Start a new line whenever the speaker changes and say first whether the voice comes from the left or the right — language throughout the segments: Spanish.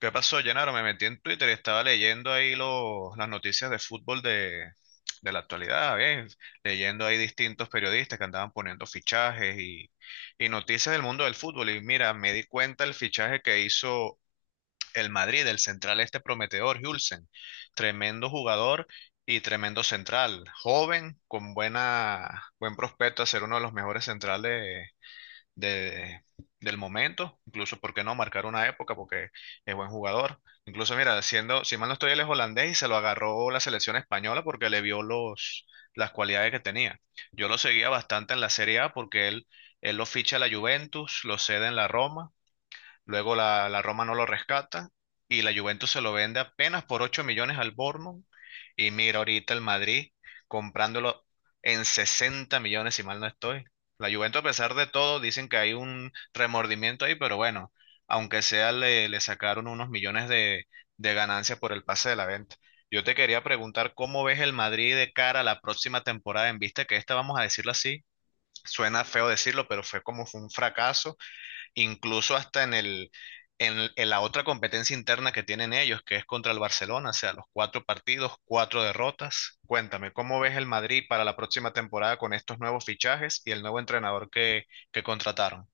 left: ¿Qué pasó, Llenaro? Me metí en Twitter y estaba leyendo ahí las noticias de fútbol de la actualidad, ¿eh? Leyendo ahí distintos periodistas que andaban poniendo fichajes y noticias del mundo del fútbol. Y mira, me di cuenta el fichaje que hizo el Madrid, el central este prometedor, Hulsen. Tremendo jugador y tremendo central. Joven, con buena, buen prospecto a ser uno de los mejores centrales de, del momento, incluso, ¿por qué no marcar una época? Porque es buen jugador. Incluso, mira, siendo, si mal no estoy, él es holandés y se lo agarró la selección española porque le vio las cualidades que tenía. Yo lo seguía bastante en la Serie A porque él lo ficha a la Juventus, lo cede en la Roma. Luego la Roma no lo rescata y la Juventus se lo vende apenas por 8 millones al Bournemouth. Y mira ahorita el Madrid comprándolo en 60 millones, si mal no estoy. La Juventus, a pesar de todo, dicen que hay un remordimiento ahí, pero bueno, aunque sea, le sacaron unos millones de ganancias por el pase de la venta. Yo te quería preguntar cómo ves el Madrid de cara a la próxima temporada en vista que esta, vamos a decirlo así, suena feo decirlo, pero fue como fue un fracaso incluso hasta en en la otra competencia interna que tienen ellos, que es contra el Barcelona, o sea, los cuatro partidos, cuatro derrotas. Cuéntame, ¿cómo ves el Madrid para la próxima temporada con estos nuevos fichajes y el nuevo entrenador que contrataron?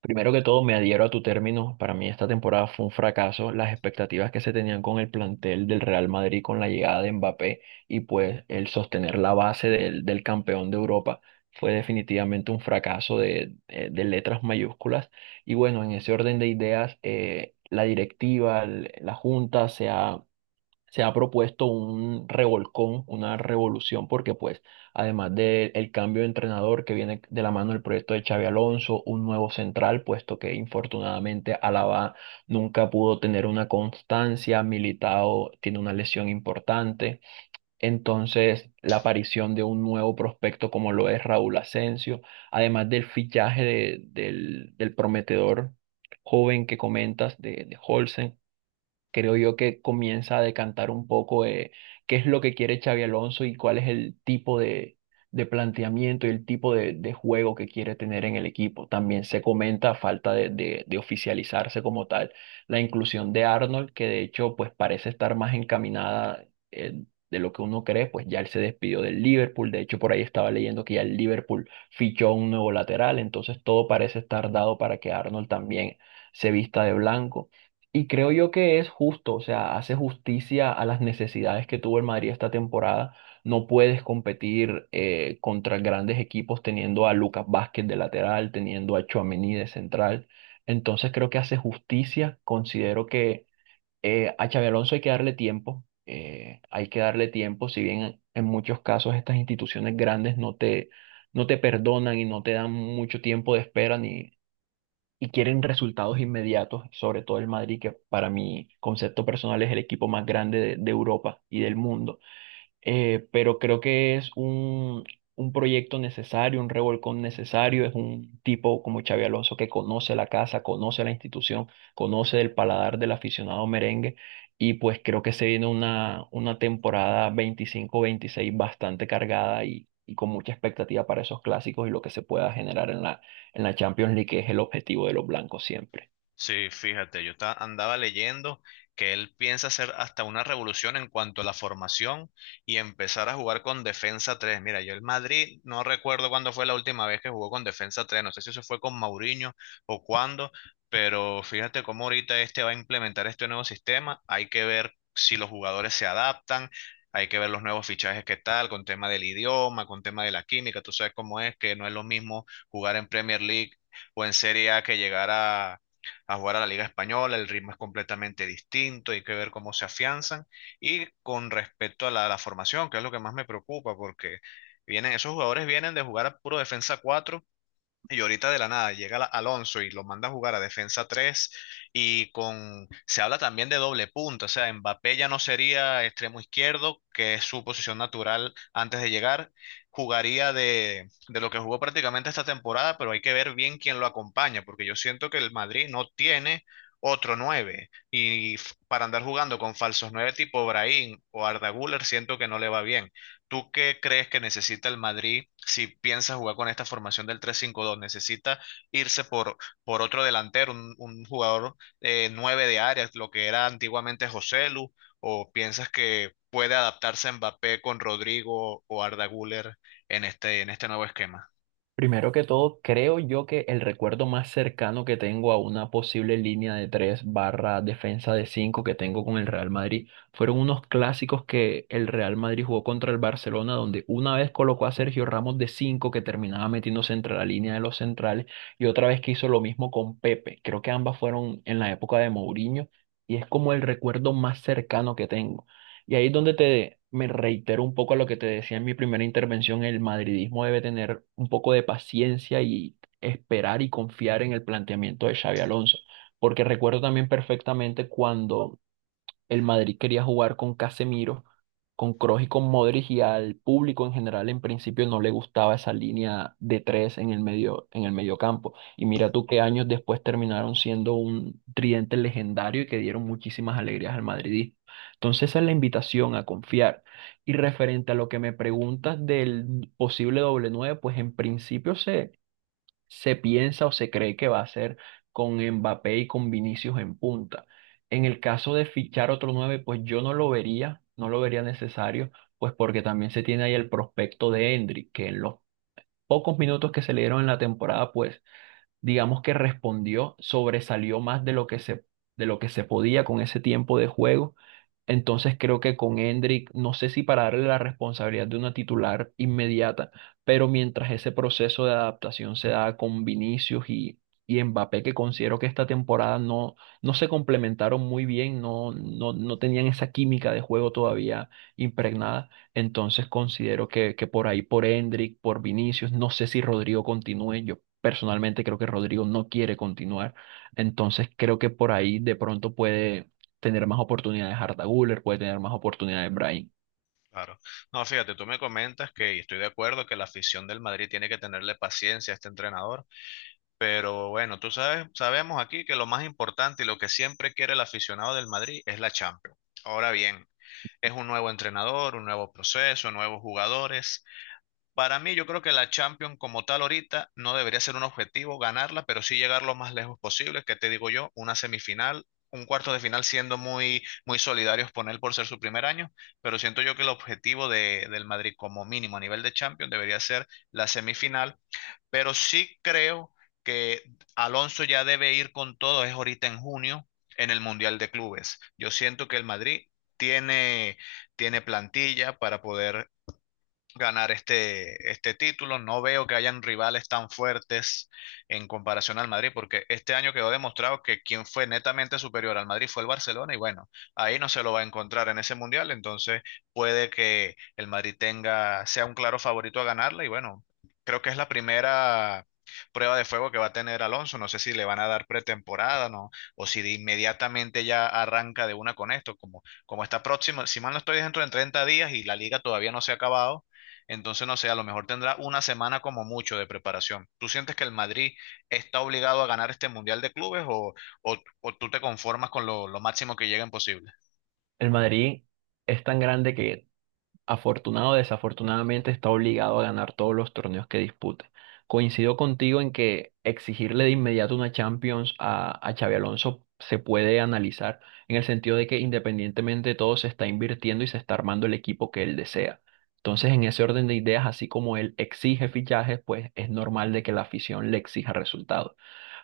right: Primero que todo, me adhiero a tu término. Para mí esta temporada fue un fracaso. Las expectativas que se tenían con el plantel del Real Madrid con la llegada de Mbappé y pues el sostener la base del campeón de Europa fue definitivamente un fracaso de letras mayúsculas. Y bueno, en ese orden de ideas, la directiva, la junta se ha propuesto un revolcón, una revolución, porque pues además del cambio de entrenador que viene de la mano del proyecto de Xavi Alonso, un nuevo central, puesto que infortunadamente Alaba nunca pudo tener una constancia, Militao tiene una lesión importante, entonces la aparición de un nuevo prospecto como lo es Raúl Asensio, además del fichaje del prometedor joven que comentas de Olsen, creo yo que comienza a decantar un poco, qué es lo que quiere Xavi Alonso y cuál es el tipo de planteamiento y el tipo de juego que quiere tener en el equipo. También se comenta, a falta de oficializarse como tal, la inclusión de Arnold, que de hecho pues parece estar más encaminada, eh, de lo que uno cree, pues ya él se despidió del Liverpool, de hecho por ahí estaba leyendo que ya el Liverpool fichó un nuevo lateral, entonces todo parece estar dado para que Arnold también se vista de blanco. Y creo yo que es justo, o sea, hace justicia a las necesidades que tuvo el Madrid esta temporada. No puedes competir, contra grandes equipos teniendo a Lucas Vázquez de lateral, teniendo a Tchouaméni de central. Entonces creo que hace justicia. Considero que, a Xabi Alonso hay que darle tiempo. Hay que darle tiempo, si bien en muchos casos estas instituciones grandes no te perdonan y no te dan mucho tiempo de espera y quieren resultados inmediatos, sobre todo el Madrid, que para mi concepto personal es el equipo más grande de Europa y del mundo. Pero creo que es un proyecto necesario, un revolcón necesario, es un tipo como Xavi Alonso que conoce la casa, conoce la institución, conoce el paladar del aficionado merengue y pues creo que se viene una temporada 25-26 bastante cargada y con mucha expectativa para esos clásicos y lo que se pueda generar en la Champions League, que es el objetivo de los blancos siempre.
left: Sí, fíjate, andaba leyendo que él piensa hacer hasta una revolución en cuanto a la formación y empezar a jugar con defensa 3. Mira, yo el Madrid no recuerdo cuándo fue la última vez que jugó con defensa 3. No sé si eso fue con Mourinho o cuándo, pero fíjate cómo ahorita este va a implementar este nuevo sistema. Hay que ver si los jugadores se adaptan, hay que ver los nuevos fichajes que tal, con tema del idioma, con tema de la química, tú sabes cómo es, que no es lo mismo jugar en Premier League o en Serie A que llegar a jugar a la Liga Española, el ritmo es completamente distinto, hay que ver cómo se afianzan. Y con respecto a la formación, que es lo que más me preocupa, porque vienen, esos jugadores vienen de jugar a puro defensa 4 y ahorita de la nada Alonso y lo manda a jugar a defensa 3 y con se habla también de doble punta, o sea, Mbappé ya no sería extremo izquierdo, que es su posición natural antes de llegar, jugaría de lo que jugó prácticamente esta temporada, pero hay que ver bien quién lo acompaña, porque yo siento que el Madrid no tiene otro 9 para andar jugando con falsos 9 tipo Brahim o Arda Güler siento que no le va bien. ¿Tú qué crees que necesita el Madrid si piensa jugar con esta formación del 3-5-2? ¿Necesita irse por otro delantero, un jugador nueve de área, lo que era antiguamente Joselu? ¿O piensas que puede adaptarse Mbappé con Rodrigo o Arda Güler en este nuevo esquema?
right: Primero que todo, creo yo que el recuerdo más cercano que tengo a una posible línea de 3 barra defensa de 5 que tengo con el Real Madrid fueron unos clásicos que el Real Madrid jugó contra el Barcelona, donde una vez colocó a Sergio Ramos de 5 que terminaba metiéndose entre la línea de los centrales y otra vez que hizo lo mismo con Pepe. Creo que ambas fueron en la época de Mourinho y es como el recuerdo más cercano que tengo. Y ahí es donde me reitero un poco a lo que te decía en mi primera intervención: el madridismo debe tener un poco de paciencia y esperar y confiar en el planteamiento de Xavi Alonso, porque recuerdo también perfectamente cuando el Madrid quería jugar con Casemiro, con Kroos y con Modric y al público en general en principio no le gustaba esa línea de tres en el medio campo. Y mira tú qué años después terminaron siendo un tridente legendario y que dieron muchísimas alegrías al madridismo. Entonces esa es la invitación a confiar. Y referente a lo que me preguntas del posible doble nueve, pues en principio se piensa o se cree que va a ser con Mbappé y con Vinicius en punta. En el caso de fichar otro 9, pues yo no lo vería necesario, pues porque también se tiene ahí el prospecto de Endrick, que en los pocos minutos que se le dieron en la temporada, pues digamos que respondió, sobresalió más de lo que se podía con ese tiempo de juego. Entonces creo que con Hendrick, no sé si para darle la responsabilidad de una titular inmediata, pero mientras ese proceso de adaptación se da con Vinicius y Mbappé, que considero que esta temporada no se complementaron muy bien, no tenían esa química de juego todavía impregnada. Entonces considero que por ahí, por Hendrick, por Vinicius, no sé si Rodrigo continúe, yo personalmente creo que Rodrigo no quiere continuar. Entonces creo que por ahí de pronto puede tener más oportunidades Arda Güler, puede tener más oportunidades Brahim.
left: Claro. No, fíjate, tú me comentas que, y estoy de acuerdo, que la afición del Madrid tiene que tenerle paciencia a este entrenador. Pero bueno, tú sabes, sabemos aquí que lo más importante y lo que siempre quiere el aficionado del Madrid es la Champions. Ahora bien, es un nuevo entrenador, un nuevo proceso, nuevos jugadores. Para mí, yo creo que la Champions como tal ahorita no debería ser un objetivo ganarla, pero sí llegar lo más lejos posible, que te digo yo, una semifinal, un cuarto de final siendo muy, muy solidarios con él por ser su primer año, pero siento yo que el objetivo del Madrid como mínimo a nivel de Champions debería ser la semifinal, pero sí creo que Alonso ya debe ir con todo, es ahorita en junio, en el Mundial de Clubes. Yo siento que el Madrid tiene, tiene plantilla para poder ganar este título. No veo que hayan rivales tan fuertes en comparación al Madrid, porque este año quedó demostrado que quien fue netamente superior al Madrid fue el Barcelona y bueno, ahí no se lo va a encontrar en ese mundial, entonces puede que el Madrid tenga, sea un claro favorito a ganarla y bueno, creo que es la primera prueba de fuego que va a tener Alonso. No sé si le van a dar pretemporada, ¿no? O si de inmediatamente ya arranca de una con esto, como está próximo. Si mal no estoy dentro de 30 días y la liga todavía no se ha acabado, entonces, no sé, a lo mejor tendrá una semana como mucho de preparación. ¿Tú sientes que el Madrid está obligado a ganar este Mundial de Clubes o tú te conformas con lo máximo que lleguen posible?
right: El Madrid es tan grande que afortunado o desafortunadamente está obligado a ganar todos los torneos que dispute. Coincido contigo en que exigirle de inmediato una Champions a Xabi Alonso se puede analizar en el sentido de que independientemente de todo se está invirtiendo y se está armando el equipo que él desea. Entonces, en ese orden de ideas, así como él exige fichajes, pues es normal de que la afición le exija resultados.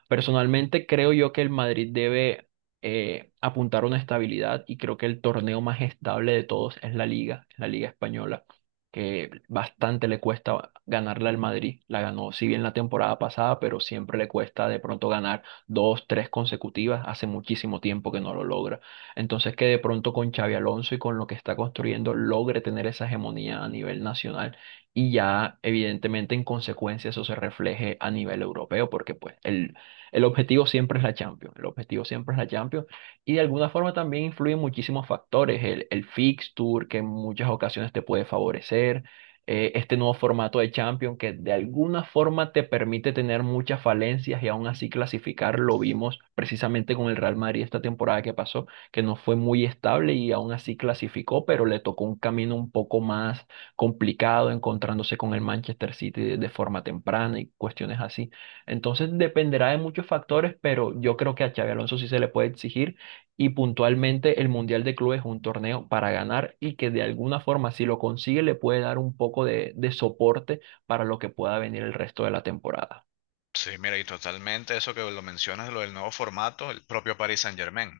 right: Personalmente creo yo que el Madrid debe, apuntar a una estabilidad y creo que el torneo más estable de todos es la Liga Española, que bastante le cuesta ganarla al Madrid. La ganó, si bien la temporada pasada, pero siempre le cuesta de pronto ganar dos, tres consecutivas. Hace muchísimo tiempo que no lo logra. Entonces que de pronto con Xavi Alonso y con lo que está construyendo logre tener esa hegemonía a nivel nacional y ya evidentemente en consecuencia eso se refleje a nivel europeo, porque pues el objetivo siempre es la Champions, el objetivo siempre es la Champions, y de alguna forma también influyen muchísimos factores, el fixture que en muchas ocasiones te puede favorecer. Este nuevo formato de Champions que de alguna forma te permite tener muchas falencias y aún así clasificar, lo vimos precisamente con el Real Madrid esta temporada que pasó, que no fue muy estable y aún así clasificó, pero le tocó un camino un poco más complicado encontrándose con el Manchester City de forma temprana y cuestiones así. Entonces dependerá de muchos factores, pero yo creo que a Xabi Alonso sí se le puede exigir y puntualmente el Mundial de Clubes es un torneo para ganar y que de alguna forma si lo consigue le puede dar un poco de soporte para lo que pueda venir el resto de la temporada.
left: Sí, mira, y totalmente eso que lo mencionas, lo del nuevo formato, el propio Paris Saint-Germain.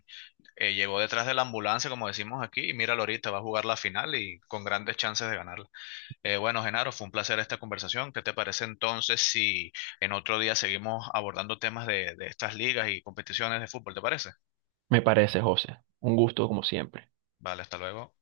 left: Llegó detrás de la ambulancia, como decimos aquí, y míralo ahorita, va a jugar la final y con grandes chances de ganarla. Bueno, Genaro, fue un placer esta conversación. ¿Qué te parece entonces si en otro día seguimos abordando temas de estas ligas y competiciones de fútbol? ¿Te parece?
right: Me parece, José. Un gusto como siempre.
left: Vale, hasta luego.